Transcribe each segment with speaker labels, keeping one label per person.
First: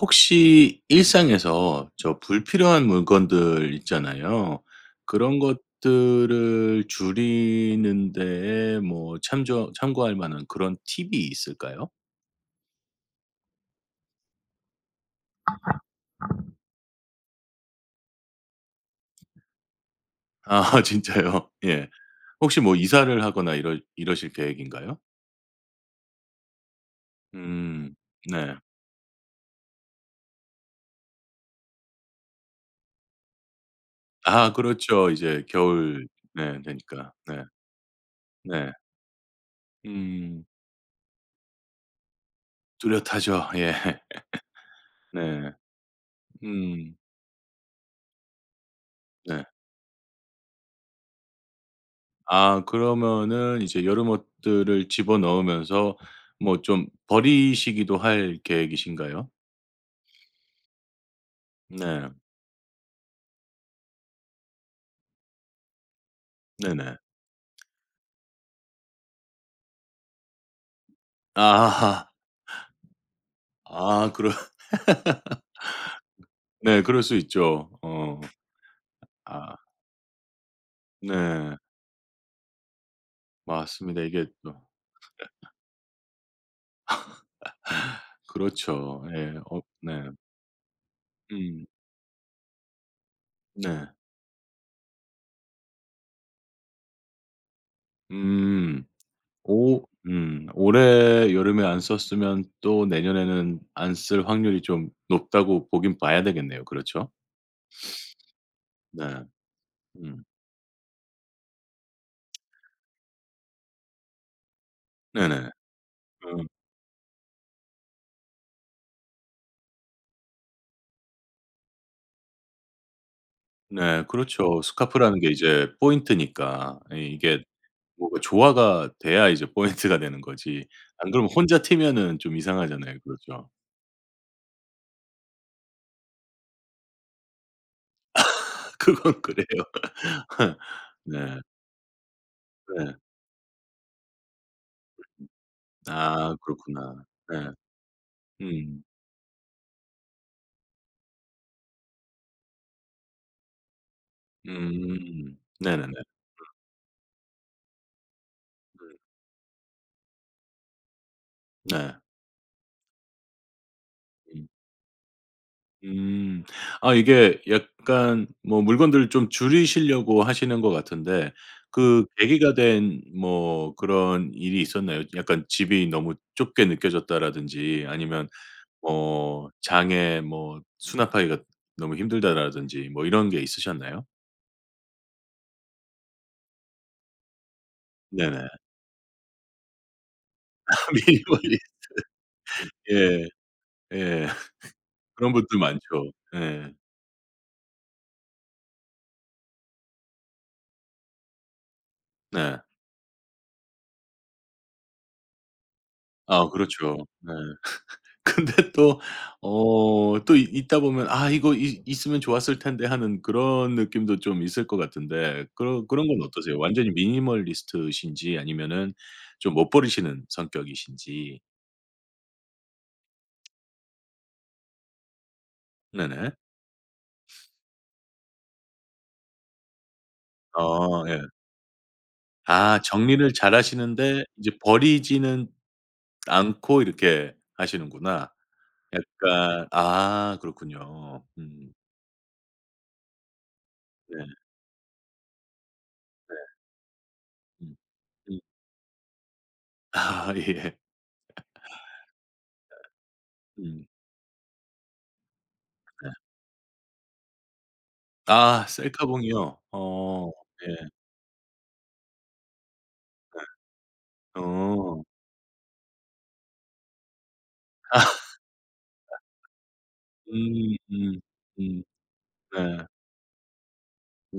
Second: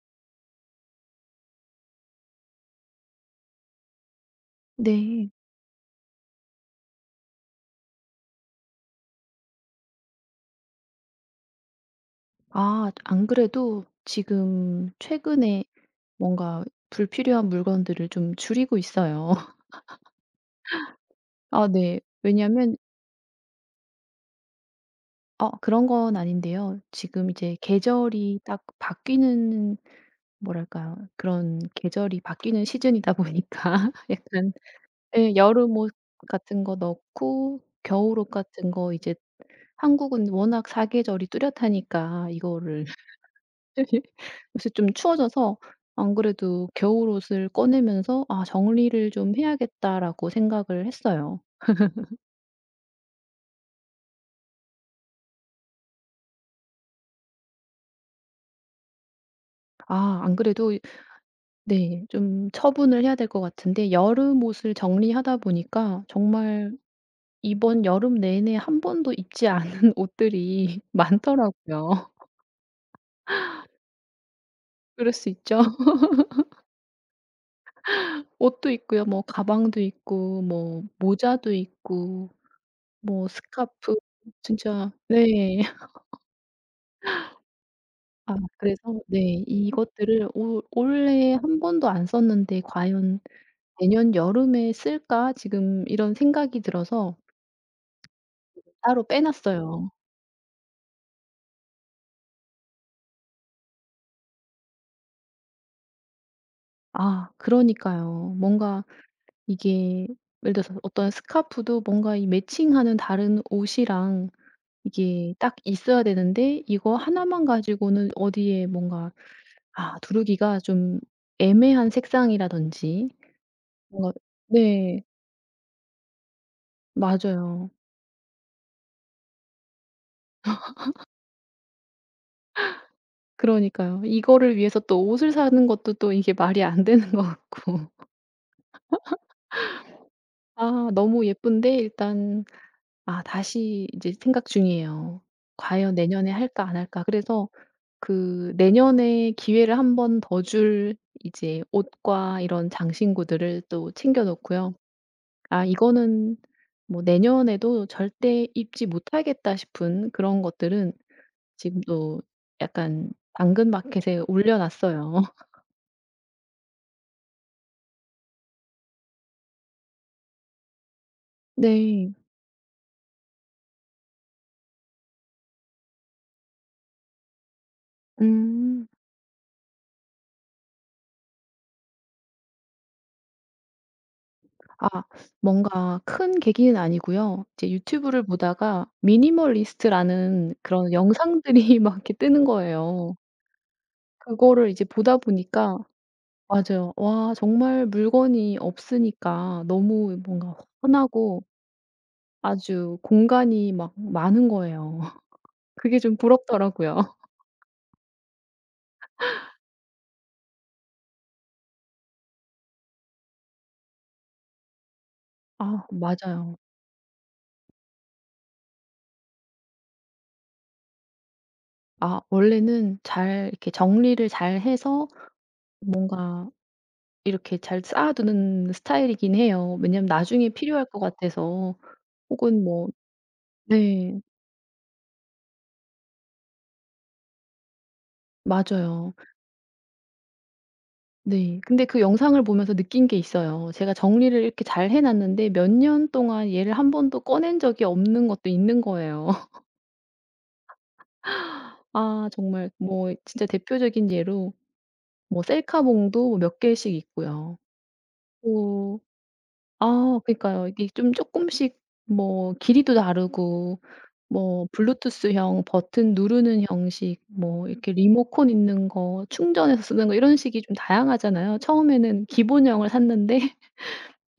Speaker 1: 혹시 일상에서 불필요한 물건들 있잖아요.
Speaker 2: 네.
Speaker 1: 그런 것들을 줄이는 데에 뭐 참조 참고할 만한 그런 팁이 있을까요?
Speaker 2: 아 안 그래도 지금 최근에 뭔가 불필요한 물건들을 좀 줄이고 있어요.
Speaker 1: 아 진짜요?
Speaker 2: 아
Speaker 1: 예.
Speaker 2: 네.
Speaker 1: 혹시 뭐
Speaker 2: 왜냐하면
Speaker 1: 이사를 하거나 이러실 계획인가요?
Speaker 2: 어 그런 건 아닌데요. 지금 이제
Speaker 1: 음.
Speaker 2: 계절이
Speaker 1: 네.
Speaker 2: 딱 바뀌는, 뭐랄까요? 그런 계절이 바뀌는 시즌이다 보니까
Speaker 1: 아
Speaker 2: 약간,
Speaker 1: 그렇죠.
Speaker 2: 예
Speaker 1: 이제
Speaker 2: 여름 옷
Speaker 1: 겨울 네
Speaker 2: 같은 거
Speaker 1: 되니까. 네.
Speaker 2: 넣고 겨울 옷 같은
Speaker 1: 네.
Speaker 2: 거 이제 한국은
Speaker 1: 음.
Speaker 2: 워낙 사계절이 뚜렷하니까 이거를
Speaker 1: 뚜렷하죠. 예.
Speaker 2: 요새 좀
Speaker 1: 네.
Speaker 2: 추워져서 안 그래도
Speaker 1: 음.
Speaker 2: 겨울옷을 꺼내면서 '아 정리를 좀
Speaker 1: 네.
Speaker 2: 해야겠다.'라고 생각을 했어요.
Speaker 1: 아 그러면은 이제 여름 옷들을 집어넣으면서 뭐 좀 버리시기도 할 계획이신가요?
Speaker 2: 아 안 그래도 네
Speaker 1: 네.
Speaker 2: 좀 처분을 해야 될 것 같은데 여름옷을 정리하다 보니까 정말
Speaker 1: 네네.
Speaker 2: 이번 여름 내내 한 번도 입지 않은 옷들이
Speaker 1: 아하.
Speaker 2: 많더라고요.
Speaker 1: 아 그럴
Speaker 2: 그럴 수 있죠.
Speaker 1: 네 그럴 수 있죠.
Speaker 2: 옷도 있고요. 뭐
Speaker 1: 아
Speaker 2: 가방도 있고 뭐 모자도
Speaker 1: 네.
Speaker 2: 있고 뭐 스카프
Speaker 1: 맞습니다. 이게 또
Speaker 2: 진짜 네. 아 그래서
Speaker 1: 그렇죠. 예.
Speaker 2: 네
Speaker 1: 네.
Speaker 2: 이것들을 올 올해 한
Speaker 1: 음.
Speaker 2: 번도 안 썼는데 '과연
Speaker 1: 네.
Speaker 2: 내년 여름에 쓸까?' 지금 이런 생각이 들어서
Speaker 1: 음.
Speaker 2: 따로 빼
Speaker 1: 오
Speaker 2: 놨어요.
Speaker 1: 올해 여름에 안 썼으면 또 내년에는 안 쓸 확률이 좀 높다고 보긴 봐야 되겠네요. 그렇죠?
Speaker 2: 아 그러니까요. 뭔가
Speaker 1: 네.
Speaker 2: 이게
Speaker 1: 음.
Speaker 2: 예를 들어서 어떤 스카프도 뭔가 이 매칭하는 다른 옷이랑 이게
Speaker 1: 네네.
Speaker 2: 딱 있어야
Speaker 1: 음.
Speaker 2: 되는데 이거 하나만 가지고는 어디에 뭔가 아 두르기가 좀 애매한 색상이라든지,
Speaker 1: 네
Speaker 2: 뭔가
Speaker 1: 그렇죠.
Speaker 2: 네
Speaker 1: 스카프라는 게 이제 포인트니까. 예 이게
Speaker 2: 맞아요.
Speaker 1: 뭐가 조화가 돼야 이제 포인트가 되는 거지. 안 그러면 혼자 튀면은 좀 이상하잖아요. 그렇죠.
Speaker 2: 그러니까요. 이거를 위해서 또 옷을 사는 것도 또 이게 말이 안 되는 것 같고.
Speaker 1: 그건 그래요.
Speaker 2: 아 너무
Speaker 1: 네.
Speaker 2: 예쁜데 일단
Speaker 1: 네.
Speaker 2: 아 다시 이제 생각 중이에요. '과연 내년에
Speaker 1: 아
Speaker 2: 할까 안 할까.'
Speaker 1: 그렇구나.
Speaker 2: 그래서
Speaker 1: 네.
Speaker 2: 그
Speaker 1: 음.
Speaker 2: 내년에 기회를 한번 더 줄 이제 옷과 이런 장신구들을 또 챙겨 놓고요.
Speaker 1: 음.
Speaker 2: '아
Speaker 1: 네네네.
Speaker 2: 이거는 뭐 내년에도 절대 입지 못하겠다.' 싶은 그런 것들은 지금
Speaker 1: 네.
Speaker 2: 도 약간 당근마켓에
Speaker 1: 음.
Speaker 2: 올려 놨어요.
Speaker 1: 음. 아 이게 약간 뭐 물건들을 좀 줄이시려고 하시는 것 같은데 그
Speaker 2: 네.
Speaker 1: 계기가 된 뭐 그런 일이 있었나요? 약간 집이 너무 좁게 느껴졌다라든지 아니면
Speaker 2: 음.
Speaker 1: 뭐 장에 뭐 수납하기가 너무 힘들다라든지 뭐 이런 게 있으셨나요?
Speaker 2: 아 뭔가 큰 계기는 아니고요. 이제 유튜브를
Speaker 1: 네네.
Speaker 2: 보다가 미니멀리스트라는 그런
Speaker 1: 미니멀리
Speaker 2: 영상들이 막 이렇게 뜨는 거예요.
Speaker 1: 예. 예.
Speaker 2: 그거를 이제 보다
Speaker 1: 그런 분들
Speaker 2: 보니까
Speaker 1: 많죠. 예.
Speaker 2: 맞아요. 와 정말 물건이 없으니까 너무 뭔가 흔하고
Speaker 1: 네.
Speaker 2: 아주 공간이 막 많은 거예요. 그게 좀
Speaker 1: 아 그렇죠.
Speaker 2: 부럽더라고요.
Speaker 1: 네. 근데 또 있다 보면 '아 이거 있 있으면 좋았을 텐데.' 하는 그런 느낌도 좀 있을 것 같은데
Speaker 2: 아
Speaker 1: 그런 건
Speaker 2: 맞아요.
Speaker 1: 어떠세요? 완전히 미니멀리스트이신지 아니면은 좀 못 버리시는 성격이신지.
Speaker 2: 아 원래는 잘 이렇게 정리를 잘해서
Speaker 1: 네네.
Speaker 2: 뭔가 이렇게 잘 쌓아 두는 스타일이긴 해요. 왜냐면 나중에 필요할 것
Speaker 1: 어 예.
Speaker 2: 같아서 혹은
Speaker 1: 아
Speaker 2: 뭐
Speaker 1: 정리를
Speaker 2: 네.
Speaker 1: 잘하시는데 이제 버리지는 않고 이렇게 하시는구나.
Speaker 2: 맞아요.
Speaker 1: 약간 아 그렇군요.
Speaker 2: 네. 근데 그 영상을 보면서 느낀 게 있어요. 제가
Speaker 1: 네.
Speaker 2: 정리를 이렇게 잘 해 놨는데 몇 년 동안 얘를 한 번도 꺼낸
Speaker 1: 음
Speaker 2: 적이 없는
Speaker 1: 음.
Speaker 2: 것도 있는 거예요.
Speaker 1: 아 예.
Speaker 2: 아 정말 뭐 진짜
Speaker 1: 음
Speaker 2: 대표적인 예로 뭐
Speaker 1: 네.
Speaker 2: 셀카봉도 뭐 몇 개씩 있고요.
Speaker 1: 아
Speaker 2: 또
Speaker 1: 셀카봉이요?
Speaker 2: 아
Speaker 1: 어
Speaker 2: 그니까요. 이게
Speaker 1: 예.
Speaker 2: 좀 쪼끔씩 뭐 길이도 다르고 뭐
Speaker 1: 어.
Speaker 2: 블루투스형 버튼 누르는 형식 뭐 이렇게 리모컨 있는 거 충전해서 쓰는 거 이런 식이 좀
Speaker 1: 음 음
Speaker 2: 다양하잖아요.
Speaker 1: 음.
Speaker 2: 처음에는
Speaker 1: 네.
Speaker 2: 기본형을 샀는데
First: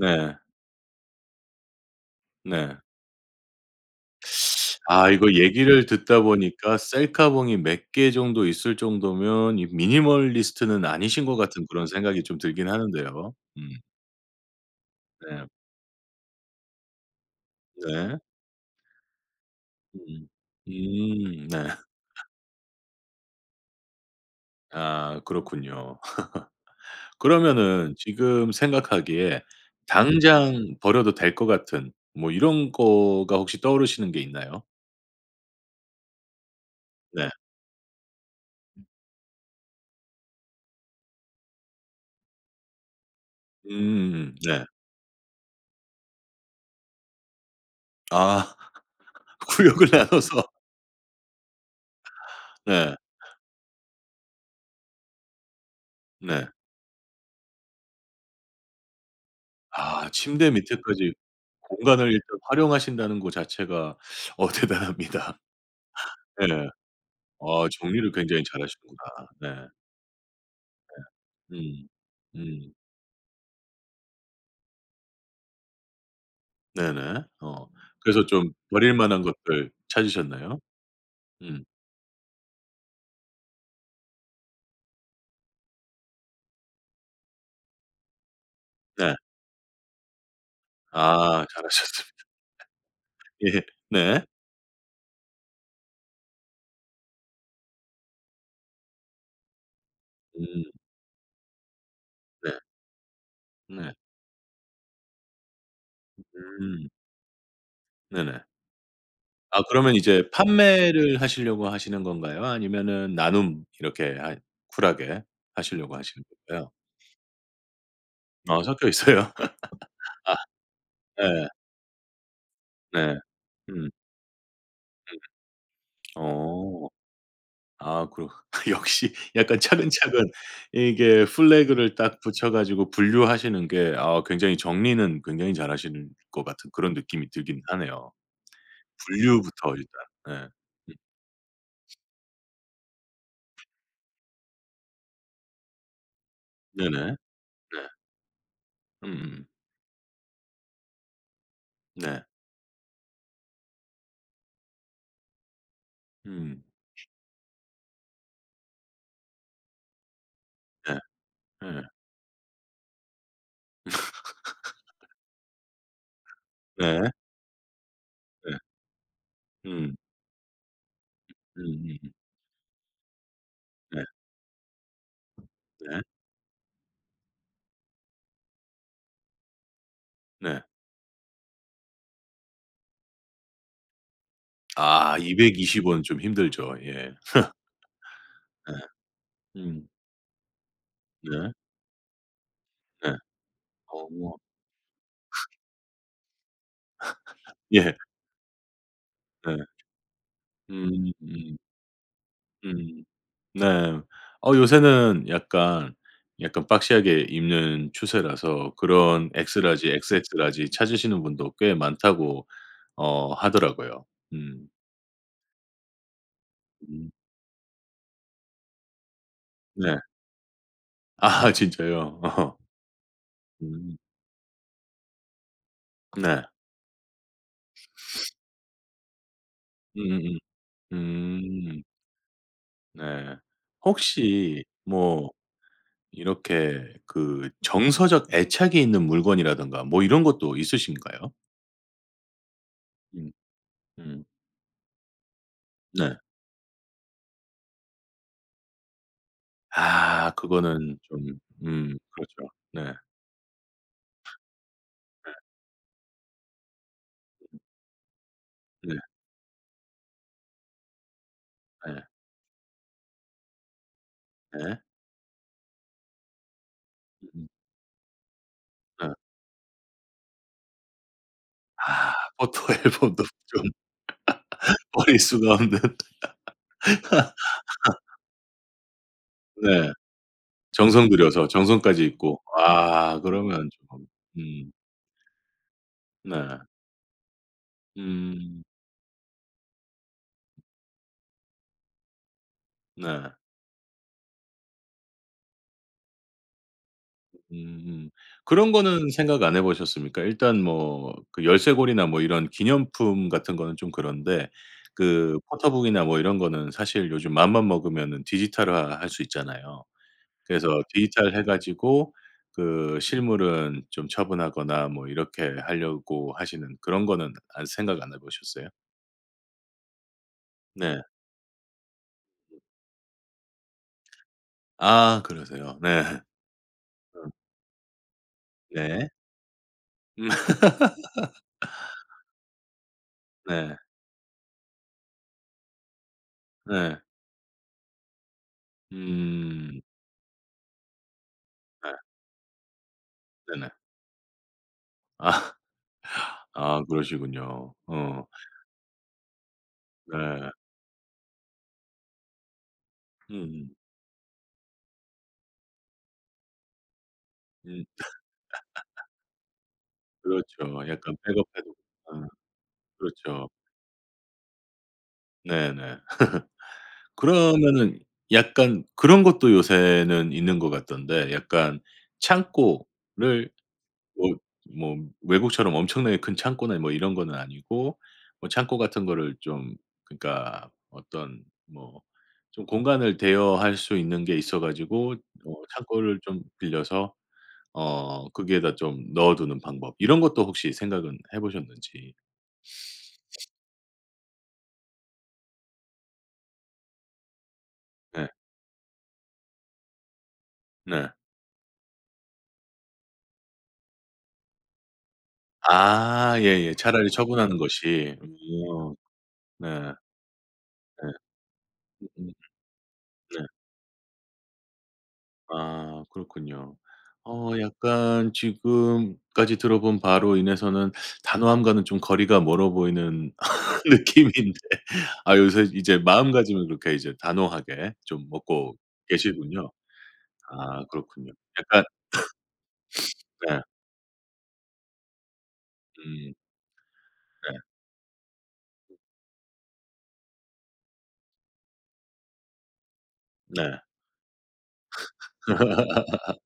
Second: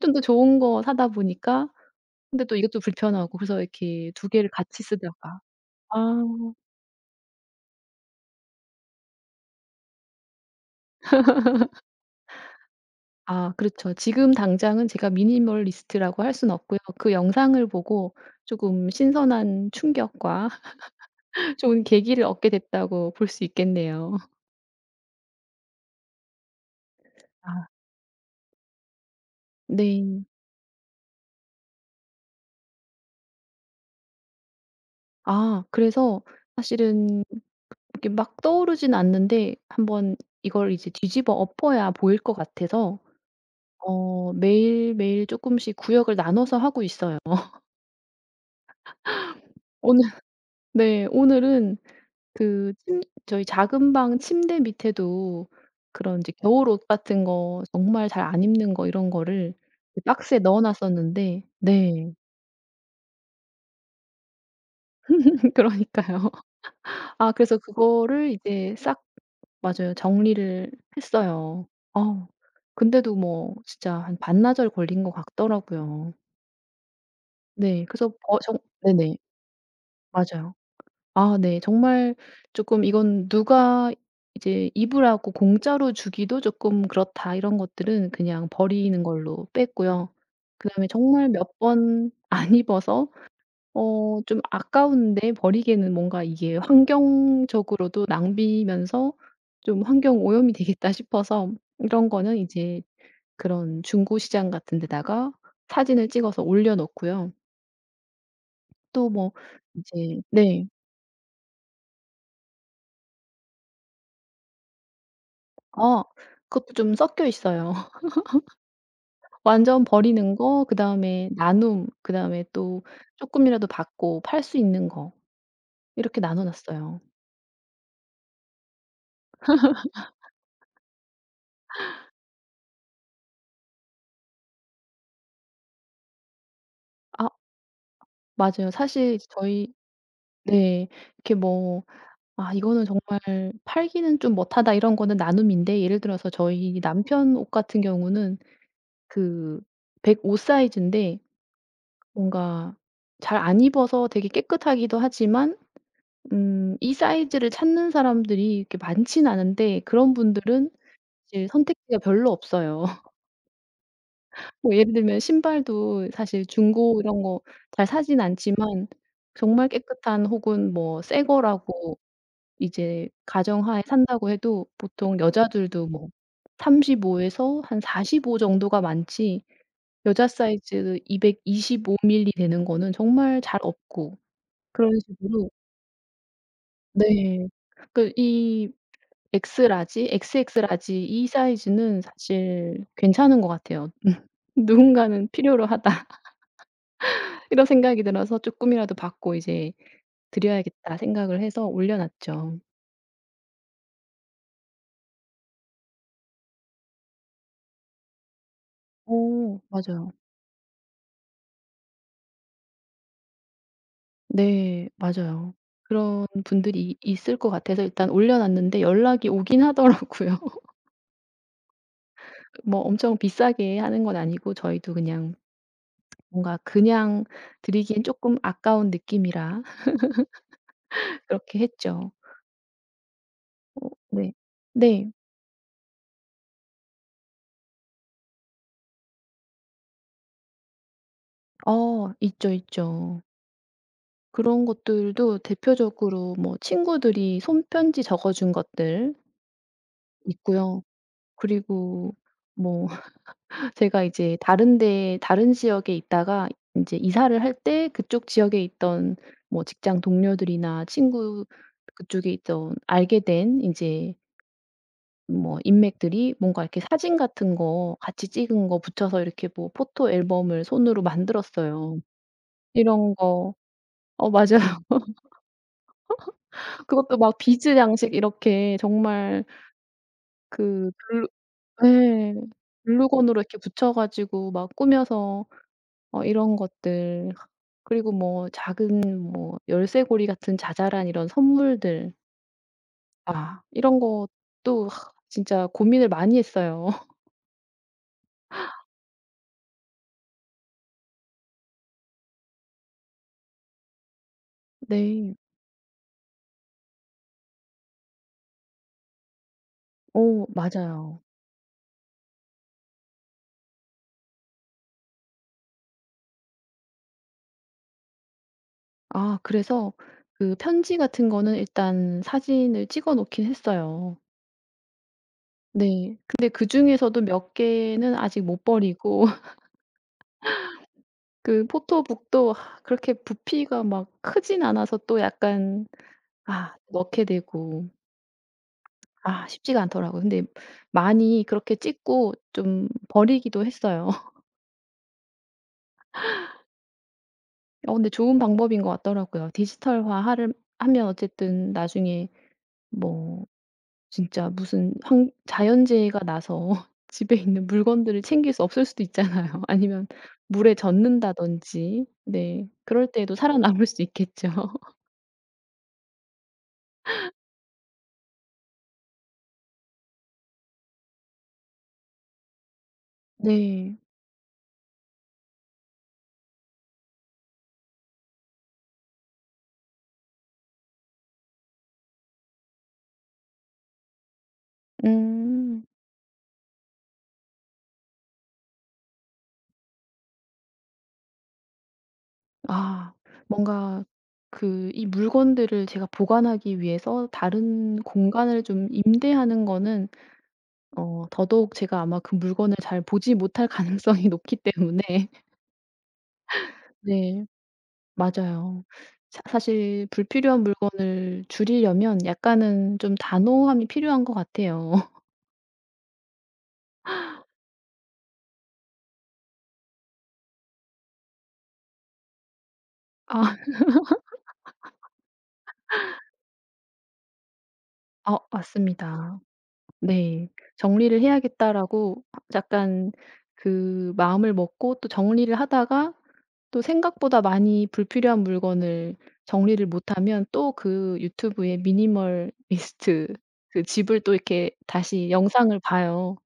Speaker 2: 좀 더 좋은 거 사다 보니까 근데 또
Speaker 1: 네.
Speaker 2: 이것도 불편하고 그래서 이렇게 두 개를 같이
Speaker 1: 아 이거
Speaker 2: 쓰다가
Speaker 1: 얘기를 듣다
Speaker 2: 아.
Speaker 1: 보니까 셀카봉이 몇 개 정도 있을 정도면 이 미니멀리스트는 아니신 것 같은 그런 생각이 좀 들긴 하는데요.
Speaker 2: 아
Speaker 1: 음.
Speaker 2: 그렇죠. 지금 당장은 제가
Speaker 1: 네.
Speaker 2: 미니멀리스트라고 할 수는 없고요. 그 영상을 보고
Speaker 1: 네.
Speaker 2: 조금 신선한
Speaker 1: 음.
Speaker 2: 충격과
Speaker 1: 네.
Speaker 2: 좋은 계기를 얻게 됐다고 볼 수 있겠네요.
Speaker 1: 아 그렇군요.
Speaker 2: 아
Speaker 1: 그러면은 지금 생각하기에
Speaker 2: 네.
Speaker 1: 당장 버려도 될 것 같은 뭐 이런 거가 혹시 떠오르시는 게 있나요?
Speaker 2: 아 그래서 사실은
Speaker 1: 네.
Speaker 2: 이렇게 막 떠오르진 않는데 한번 이걸 이제 뒤집어 엎어야 보일 것 같아서 어
Speaker 1: 네.
Speaker 2: 매일매일 쪼끔씩 구역을 나눠서 하고 있어요.
Speaker 1: 아. 구역을
Speaker 2: 오늘
Speaker 1: 나눠서
Speaker 2: 네 오늘은 그
Speaker 1: 네.
Speaker 2: 침 저희 작은 방 침대 밑에도 그런 이제
Speaker 1: 네.
Speaker 2: 겨울옷 같은 거 정말 잘 안 입는 거 이런 거를 그
Speaker 1: 아
Speaker 2: 박스에
Speaker 1: 침대
Speaker 2: 넣어
Speaker 1: 밑에까지
Speaker 2: 놨었는데
Speaker 1: 공간을
Speaker 2: 네.
Speaker 1: 일단 활용하신다는 거 자체가 어 대단합니다.
Speaker 2: 그러니까요.
Speaker 1: 예.
Speaker 2: 아 그래서
Speaker 1: 아 정리를
Speaker 2: 그거를
Speaker 1: 굉장히
Speaker 2: 이제
Speaker 1: 잘하시는구나.
Speaker 2: 싹
Speaker 1: 네.
Speaker 2: 맞아요. 정리를 했어요.
Speaker 1: 음.
Speaker 2: 어
Speaker 1: 음.
Speaker 2: 근데도 뭐 진짜 한 반나절 걸린 것 같더라고요.
Speaker 1: 네네. 어.
Speaker 2: 네. 그래서
Speaker 1: 그래서
Speaker 2: 어
Speaker 1: 좀
Speaker 2: 정
Speaker 1: 버릴
Speaker 2: 네네.
Speaker 1: 만한 것들
Speaker 2: 맞아요.
Speaker 1: 찾으셨나요?
Speaker 2: 아 네.
Speaker 1: 음.
Speaker 2: 정말 쪼끔 이건 누가 이제 입으라고 공짜로 주기도 쪼끔 그렇다 이런 것들은 그냥 버리는
Speaker 1: 네.
Speaker 2: 걸로 뺐고요. 그다음에 정말
Speaker 1: 아
Speaker 2: 몇 번
Speaker 1: 잘하셨습니다.
Speaker 2: 안 입어서
Speaker 1: 예.
Speaker 2: 어
Speaker 1: 네.
Speaker 2: 좀 아까운데 버리기에는 뭔가 이게 '환경적으로도 낭비면서 좀 환경 오염이
Speaker 1: 음.
Speaker 2: 되겠다.' 싶어서 이런 거는
Speaker 1: 네.
Speaker 2: 이제 그런
Speaker 1: 네.
Speaker 2: 중고 시장 같은 데다가 사진을 찍어서 올려
Speaker 1: 음.
Speaker 2: 놓고요.
Speaker 1: 네네.
Speaker 2: 또 뭐
Speaker 1: 아 그러면
Speaker 2: 이제
Speaker 1: 이제
Speaker 2: 네.
Speaker 1: 판매를 하시려고 하시는 건가요? 아니면은 나눔 이렇게 하 쿨하게 하시려고
Speaker 2: 아
Speaker 1: 하시는 건가요?
Speaker 2: 그것도 좀 섞여 있어요.
Speaker 1: 아 섞여 있어요.
Speaker 2: 완전 버리는
Speaker 1: 아
Speaker 2: 거 그다음에
Speaker 1: 예.
Speaker 2: 나눔 그다음에 또
Speaker 1: 네. 네.
Speaker 2: 조금이라도
Speaker 1: 음.
Speaker 2: 받고 팔 수 있는 거 이렇게 나눠
Speaker 1: 어.
Speaker 2: 놨어요.
Speaker 1: 아 그렇 역시 약간 차근차근 이게 플래그를 딱 붙여 가지고 분류하시는 게 아 굉장히 정리는 굉장히 잘하시는 것 같은 그런
Speaker 2: 아
Speaker 1: 느낌이 들긴 하네요.
Speaker 2: 맞아요. 사실 저희
Speaker 1: 분류부터 일단. 네.
Speaker 2: 네.
Speaker 1: 음.
Speaker 2: 이렇게 뭐 아 이거는 정말 "팔기는 좀 못하다 이런 거는 나눔인데 예를 들어서 저희
Speaker 1: 네네. 네.
Speaker 2: 남편 옷 같은 경우는
Speaker 1: 음음.
Speaker 2: 그 105 사이즈인데
Speaker 1: 네.
Speaker 2: 뭔가 잘 안 입어서 되게 깨끗하기도 하지만
Speaker 1: 음.
Speaker 2: 이 사이즈를 찾는 사람들이 이렇게 많진 않은데 그런 분들은
Speaker 1: 네.
Speaker 2: 사실
Speaker 1: 예.
Speaker 2: 선택지가 별로 없어요. 뭐 예를 들면 신발도 사실 중고
Speaker 1: 네.
Speaker 2: 이런 거 잘 사진
Speaker 1: 네.
Speaker 2: 않지만 정말
Speaker 1: 음.
Speaker 2: 깨끗한 혹은 뭐 새 거라고
Speaker 1: 음음음.
Speaker 2: 이제 가정하에
Speaker 1: 네.
Speaker 2: 산다고 해도 보통 여자들도
Speaker 1: 네.
Speaker 2: 뭐 35에서 에서 한 45 정도가 많지 여자
Speaker 1: 네.
Speaker 2: 사이즈 225 밀리 되는 거는 정말 잘 없고 그런
Speaker 1: 아
Speaker 2: 식으로
Speaker 1: 220원 좀 힘들죠. 예.
Speaker 2: 네. 그 이
Speaker 1: 네.
Speaker 2: 엑스
Speaker 1: 음.
Speaker 2: 라지, XX 라지 이
Speaker 1: 네.
Speaker 2: 사이즈는 사실
Speaker 1: 네.
Speaker 2: 괜찮은 것 같아요.
Speaker 1: 어.
Speaker 2: '누군가는 필요로 하다.' 이런
Speaker 1: 예.
Speaker 2: 생각이 들어서 쪼끔이라도 받고
Speaker 1: 네.
Speaker 2: 이제 '드려야겠다.'
Speaker 1: 음
Speaker 2: 생각을
Speaker 1: 음
Speaker 2: 해서 올려 놨죠.
Speaker 1: 음. 네. 어 요새는 약간, 약간 박시하게 입는 추세라서 그런 엑스
Speaker 2: 어
Speaker 1: 라지,
Speaker 2: 맞아요.
Speaker 1: XX 라지 찾으시는 분도 꽤 많다고 어 하더라고요. 음.
Speaker 2: 네. 맞아요. 그런 분들이
Speaker 1: 음
Speaker 2: 있을 것 같아서 일단 올려 놨는데 연락이 오긴
Speaker 1: 네.
Speaker 2: 하더라고요.
Speaker 1: 아 진짜요? 어허.
Speaker 2: 뭐 엄청 비싸게
Speaker 1: 음.
Speaker 2: 하는 건 아니고 저희도 그냥
Speaker 1: 네.
Speaker 2: 뭔가 그냥 드리기엔 조금 아까운 느낌이라
Speaker 1: 음음음. 음.
Speaker 2: 그렇게
Speaker 1: 음.
Speaker 2: 했죠.
Speaker 1: 네.
Speaker 2: 네.
Speaker 1: 혹시
Speaker 2: 네.
Speaker 1: 뭐 이렇게 그 정서적 애착이 있는 물건이라든가 뭐 이런 것도 있으신가요?
Speaker 2: 어 있죠, 있죠.
Speaker 1: 음. 음.
Speaker 2: 그런 것들도
Speaker 1: 네.
Speaker 2: 대표적으로 뭐 친구들이 손편지 적어 준 것들
Speaker 1: 아
Speaker 2: 있고요.
Speaker 1: 그거는 좀
Speaker 2: 그리고
Speaker 1: 그렇죠.
Speaker 2: 뭐
Speaker 1: 네.
Speaker 2: 제가 이제 다른 데 다른 지역에 있다가 이제 이사를 할 때 그쪽 지역에
Speaker 1: 네.
Speaker 2: 있던 뭐 직장 동료들이나 친구
Speaker 1: 네.
Speaker 2: 그쪽에 있던 알게 된 인제
Speaker 1: 네.
Speaker 2: 뭐 인맥들이 뭔가 이렇게 사진
Speaker 1: 음.
Speaker 2: 같은 거 같이 찍은 거
Speaker 1: 네.
Speaker 2: 붙여서 이렇게 뭐 포토 앨범을 손으로 만들었어요.
Speaker 1: 아 포토
Speaker 2: 이런
Speaker 1: 앨범도
Speaker 2: 거
Speaker 1: 좀
Speaker 2: 어 맞아요.
Speaker 1: 버릴 수가 없는
Speaker 2: 그것도 막 비즈 양식 이렇게 정말
Speaker 1: 네.
Speaker 2: 그
Speaker 1: 정성
Speaker 2: 글루
Speaker 1: 들여서 정성까지
Speaker 2: 예.
Speaker 1: 있고 아
Speaker 2: 글루건으로 이렇게
Speaker 1: 그러면
Speaker 2: 붙여
Speaker 1: 좀
Speaker 2: 가지고 막
Speaker 1: 음
Speaker 2: 꾸며서 어 이런
Speaker 1: 네.
Speaker 2: 것들 그리고 뭐
Speaker 1: 음
Speaker 2: 작은 뭐 열쇠고리 같은 자잘한 이런 선물들
Speaker 1: 네.
Speaker 2: 아 이런 것도 하, 진짜 고민을 많이 했어요.
Speaker 1: 음음. 그런 거는 생각 안 해 보셨습니까? 일단 뭐 그 열쇠고리나 뭐 이런 기념품 같은 거는 좀 그런데
Speaker 2: 네.
Speaker 1: 그 포토북이나 뭐 이런 거는 사실 요즘 마음만 먹으면은 디지털화 할 수 있잖아요.
Speaker 2: 어
Speaker 1: 그래서
Speaker 2: 맞아요.
Speaker 1: 디지털 해 가지고 그 실물은 좀 처분하거나 뭐 이렇게 하려고 하시는 그런 거는 안 생각 안 해 보셨어요?
Speaker 2: 아 그래서 그 편지
Speaker 1: 네.
Speaker 2: 같은 거는 일단 사진을 찍어 놓긴 했어요.
Speaker 1: 아 그러세요. 네.
Speaker 2: 네. 근데 그중에서도 몇 개는 아직 못
Speaker 1: 네.
Speaker 2: 버리고
Speaker 1: 음
Speaker 2: 그 포토북도 하, 그렇게
Speaker 1: 네.
Speaker 2: 부피가 막 크진 않아서 또 약간 아
Speaker 1: 네.
Speaker 2: 넣게 되고 아
Speaker 1: 음.
Speaker 2: 쉽지가 않더라고요. 근데 많이 그렇게
Speaker 1: 네.
Speaker 2: 찍고 좀 버리기도
Speaker 1: 네네.
Speaker 2: 했어요.
Speaker 1: 아. 아 그러시군요.
Speaker 2: 어 근데
Speaker 1: 어.
Speaker 2: 좋은 방법인 것 같더라고요. 디지털화
Speaker 1: 네.
Speaker 2: 하를 하면 어쨌든 나중에 뭐
Speaker 1: 음.
Speaker 2: 진짜 무슨 환 자연재해가 나서 집에 있는
Speaker 1: 음.
Speaker 2: 물건들을 챙길 수 없을 수도 있잖아요. 아니면 물에
Speaker 1: 그렇죠. 약간 백업해 두고
Speaker 2: 젖는다든지
Speaker 1: 아
Speaker 2: 네 그럴 때에도
Speaker 1: 그렇죠.
Speaker 2: 살아남을 수 있겠죠.
Speaker 1: 네네. 그러면은 약간 그런 것도 요새는 있는 것 같던데 약간 창고를
Speaker 2: 네.
Speaker 1: 뭐 뭐 외국처럼 엄청나게 큰 창고나 뭐 이런 거는 아니고 뭐 창고 같은 거를 좀 그러니까 어떤 뭐 좀 공간을 대여할 수 있는 게 있어 가지고 어
Speaker 2: 음.
Speaker 1: 창고를 좀 빌려서 어 거기에다 좀 넣어 두는 방법 이런 것도 혹시 생각은 해 보셨는지.
Speaker 2: 아 뭔가 그 이 물건들을 제가 보관하기 위해서 다른
Speaker 1: 네.
Speaker 2: 공간을 좀 임대하는 거는
Speaker 1: 네.
Speaker 2: 어 더더욱 제가 아마 그 물건을 잘 보지 못할 가능성이 높기 때문에
Speaker 1: 아 예예. 차라리
Speaker 2: 네
Speaker 1: 처분하는 것이.
Speaker 2: 맞아요.
Speaker 1: 음.
Speaker 2: 사
Speaker 1: 네.
Speaker 2: 사실 불필요한
Speaker 1: 네.
Speaker 2: 물건을 줄이려면
Speaker 1: 음음.
Speaker 2: 약간은 좀
Speaker 1: 네.
Speaker 2: 단호함이 필요한 것 같아요.
Speaker 1: 아 그렇군요. 어 약간 지금까지 들어본 바로 인해서는 단호함과는 좀 거리가 멀어 보이는
Speaker 2: 아
Speaker 1: 느낌인데 아 요새 이제 마음가짐을 그렇게 이제 단호하게 좀
Speaker 2: 아,
Speaker 1: 먹고
Speaker 2: 맞습니다.
Speaker 1: 계시군요.
Speaker 2: 네.
Speaker 1: 아
Speaker 2: '정리를
Speaker 1: 그렇군요. 약간
Speaker 2: 해야겠다.'라고 약간
Speaker 1: 네.
Speaker 2: 그 마음을 먹고 또 정리를 하다가
Speaker 1: 음
Speaker 2: 또 생각보다 많이 불필요한 물건을 정리를 못하면 또 그 유튜브의 미니멀 리스트
Speaker 1: 네. 네.
Speaker 2: 그 집을 또 이렇게 다시 영상을 봐요.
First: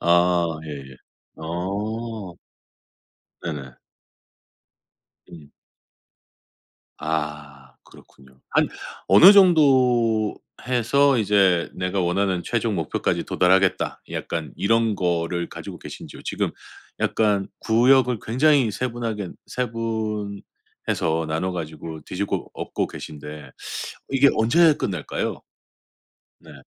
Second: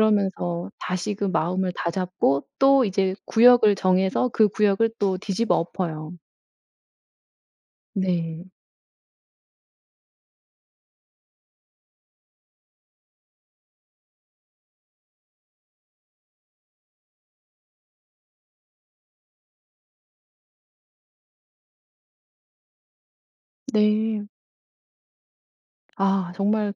Speaker 1: 아
Speaker 2: 다
Speaker 1: 예예.
Speaker 2: 시 그 마음을
Speaker 1: 어
Speaker 2: 다잡고 또 이제 구역을
Speaker 1: 네네.
Speaker 2: 정해서 그 구역을 또
Speaker 1: 음.
Speaker 2: 뒤집어 엎어요.
Speaker 1: 아 그렇군요.
Speaker 2: 네.
Speaker 1: 한 어느 정도 해서 이제 '내가 원하는 최종 목표까지 도달하겠다.' 약간 이런 거를 가지고 계신지요? 지금 약간 구역을 굉장히 세분하게 세분해서 나눠 가지고 뒤집고 엎고 계신데
Speaker 2: 네.
Speaker 1: 이게 언제 끝날까요?
Speaker 2: 아
Speaker 1: 네.
Speaker 2: 정말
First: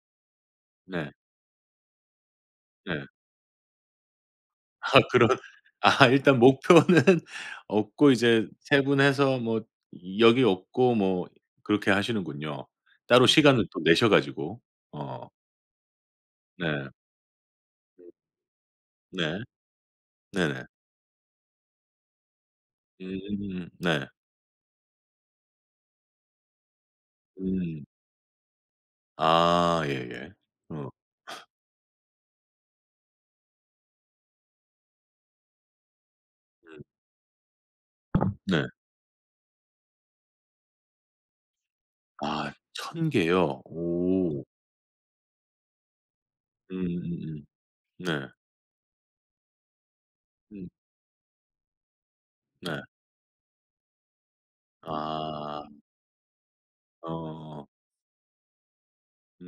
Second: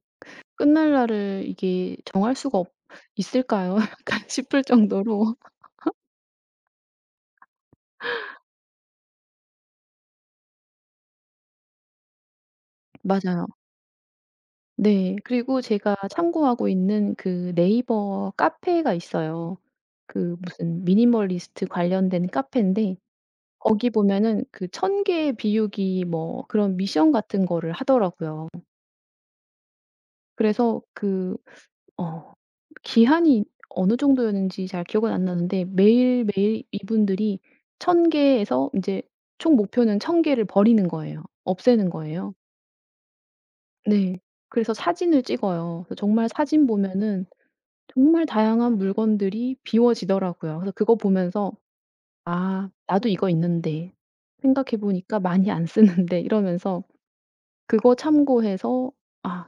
Speaker 2: 끝날
Speaker 1: 네.
Speaker 2: 날을 이게 정할 수가 없
Speaker 1: 네.
Speaker 2: 있을까요? 약간 싶을
Speaker 1: 아 그런
Speaker 2: 정도로.
Speaker 1: 아 일단 목표는 없고 이제 세분해서 뭐 여기 없고 뭐 그렇게 하시는군요. 따로
Speaker 2: 맞아요.
Speaker 1: 시간을 또 내셔 가지고.
Speaker 2: 네.
Speaker 1: 어
Speaker 2: 그리고 제가 참고하고
Speaker 1: 네.
Speaker 2: 있는 그 네이버 카페가
Speaker 1: 네.
Speaker 2: 있어요. 그
Speaker 1: 네네.
Speaker 2: 무슨 미니멀리스트 관련된 카페인데 거기
Speaker 1: 네.
Speaker 2: 보면은 그 1,000개 비우기 뭐 그런 미션 같은 거를
Speaker 1: 음.
Speaker 2: 하더라고요.
Speaker 1: 아 예예.
Speaker 2: 그래서
Speaker 1: 어
Speaker 2: 그 어 기한이 어느 정도였는지 잘 기억은 안 나는데 매일매일
Speaker 1: 음
Speaker 2: 이분들이 천
Speaker 1: 네.
Speaker 2: 개에서 인제 총 목표는 1,000개를 버리는 거예요. 없애는 거예요.
Speaker 1: 아 천 개요?
Speaker 2: 네.
Speaker 1: 오.
Speaker 2: 그래서 사진을 찍어요. 그래서 정말 사진 보면은
Speaker 1: 음음음.
Speaker 2: 정말
Speaker 1: 네.
Speaker 2: 다양한 물건들이 비워지더라고요.
Speaker 1: 음
Speaker 2: 그래서 그거 보면서 '아
Speaker 1: 네.
Speaker 2: 나도 이거 있는데. 생각해 보니까 많이
Speaker 1: 아
Speaker 2: 안 쓰는데.' 이러면서
Speaker 1: 어.
Speaker 2: 그거 참고해서 '아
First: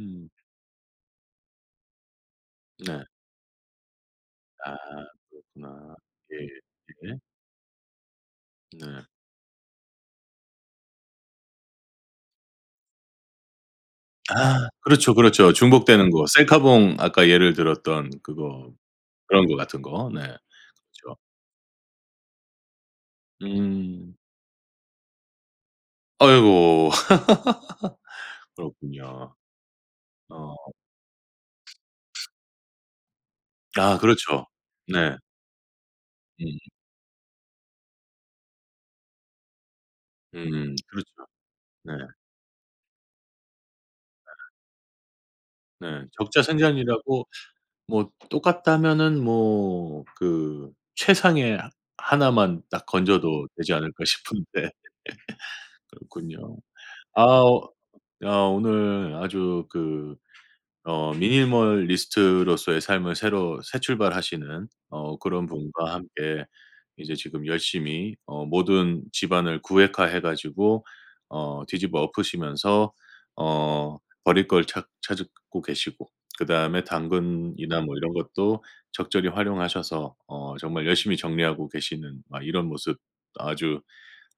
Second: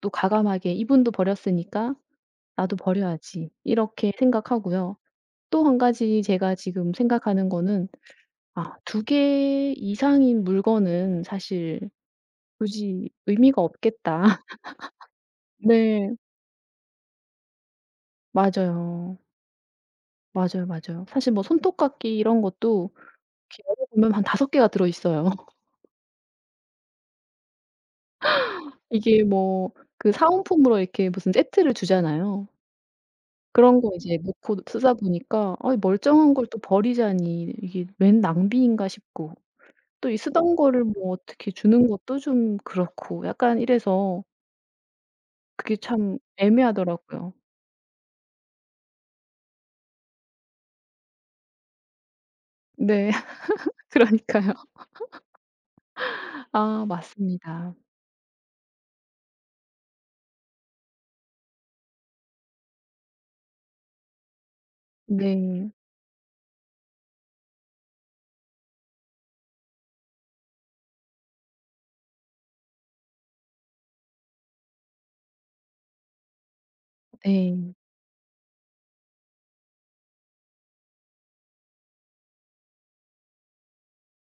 Speaker 2: 또 과감하게 이분도 버렸으니까 나도
Speaker 1: 네.
Speaker 2: 버려야지.' 이렇게
Speaker 1: 아
Speaker 2: 생각하고요. 또 한
Speaker 1: 그렇구나.
Speaker 2: 가지
Speaker 1: 예.
Speaker 2: 제가 지금
Speaker 1: 예.
Speaker 2: 생각하는 거는 아 두
Speaker 1: 네.
Speaker 2: 개 이상인 물건은 사실 굳이 의미가 없겠다.
Speaker 1: 아 그렇죠, 그렇죠. 중복되는
Speaker 2: 네.
Speaker 1: 거. 셀카봉 아까 예를 들었던 그거
Speaker 2: 맞아요.
Speaker 1: 그런 거 같은 거. 네.
Speaker 2: 맞아요, 맞아요.
Speaker 1: 그렇죠.
Speaker 2: 사실 뭐 손톱깎이 이런 것도 이렇게 열어보면
Speaker 1: 음.
Speaker 2: 한 다섯 개가 들어있어요.
Speaker 1: 아이고
Speaker 2: 이게
Speaker 1: 그렇군요.
Speaker 2: 뭐 그
Speaker 1: 어.
Speaker 2: 사은품으로 이렇게 무슨 세트를 주잖아요. 그런 거
Speaker 1: 아
Speaker 2: 이제
Speaker 1: 그렇죠.
Speaker 2: 놓고 쓰다
Speaker 1: 네.
Speaker 2: 보니까 '아이 멀쩡한
Speaker 1: 음.
Speaker 2: 걸 또 버리자니 이게 웬 낭비인가.' 싶고 또 이 쓰던 거를 뭐
Speaker 1: 그렇죠.
Speaker 2: 어떻게 주는
Speaker 1: 네.
Speaker 2: 것도 좀 그렇고 약간 이래서 그게
Speaker 1: 네.
Speaker 2: 참
Speaker 1: 적자 생산이라고
Speaker 2: 애매하더라고요.
Speaker 1: 뭐 똑같다면은 뭐 그 최상의 하 하나만 딱
Speaker 2: 네.
Speaker 1: 건져도 되지 않을까
Speaker 2: 그러니까요.
Speaker 1: 싶은데 그렇군요.
Speaker 2: 아
Speaker 1: 아 어
Speaker 2: 맞습니다.
Speaker 1: 아 오늘 아주 그 어 미니멀리스트로서의 삶을 새로 새 출발하시는 어 그런
Speaker 2: 네.
Speaker 1: 분과 함께 이제 지금 열심히 어 모든 집안을 구획화해 가지고 어 뒤집어 엎으시면서 어 버릴 걸 찾 찾고 계시고 그다음에
Speaker 2: 네.
Speaker 1: 당근이나 뭐 이런 것도 적절히 활용하셔서 어 정말 열심히 정리하고 계시는 아 이런 모습 아주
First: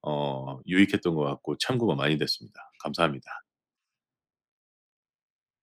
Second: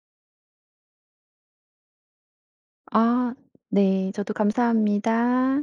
Speaker 1: 어 유익했던 것 같고 참고가 많이 됐습니다. 감사합니다.
Speaker 2: 아 네. 저도 감사합니다.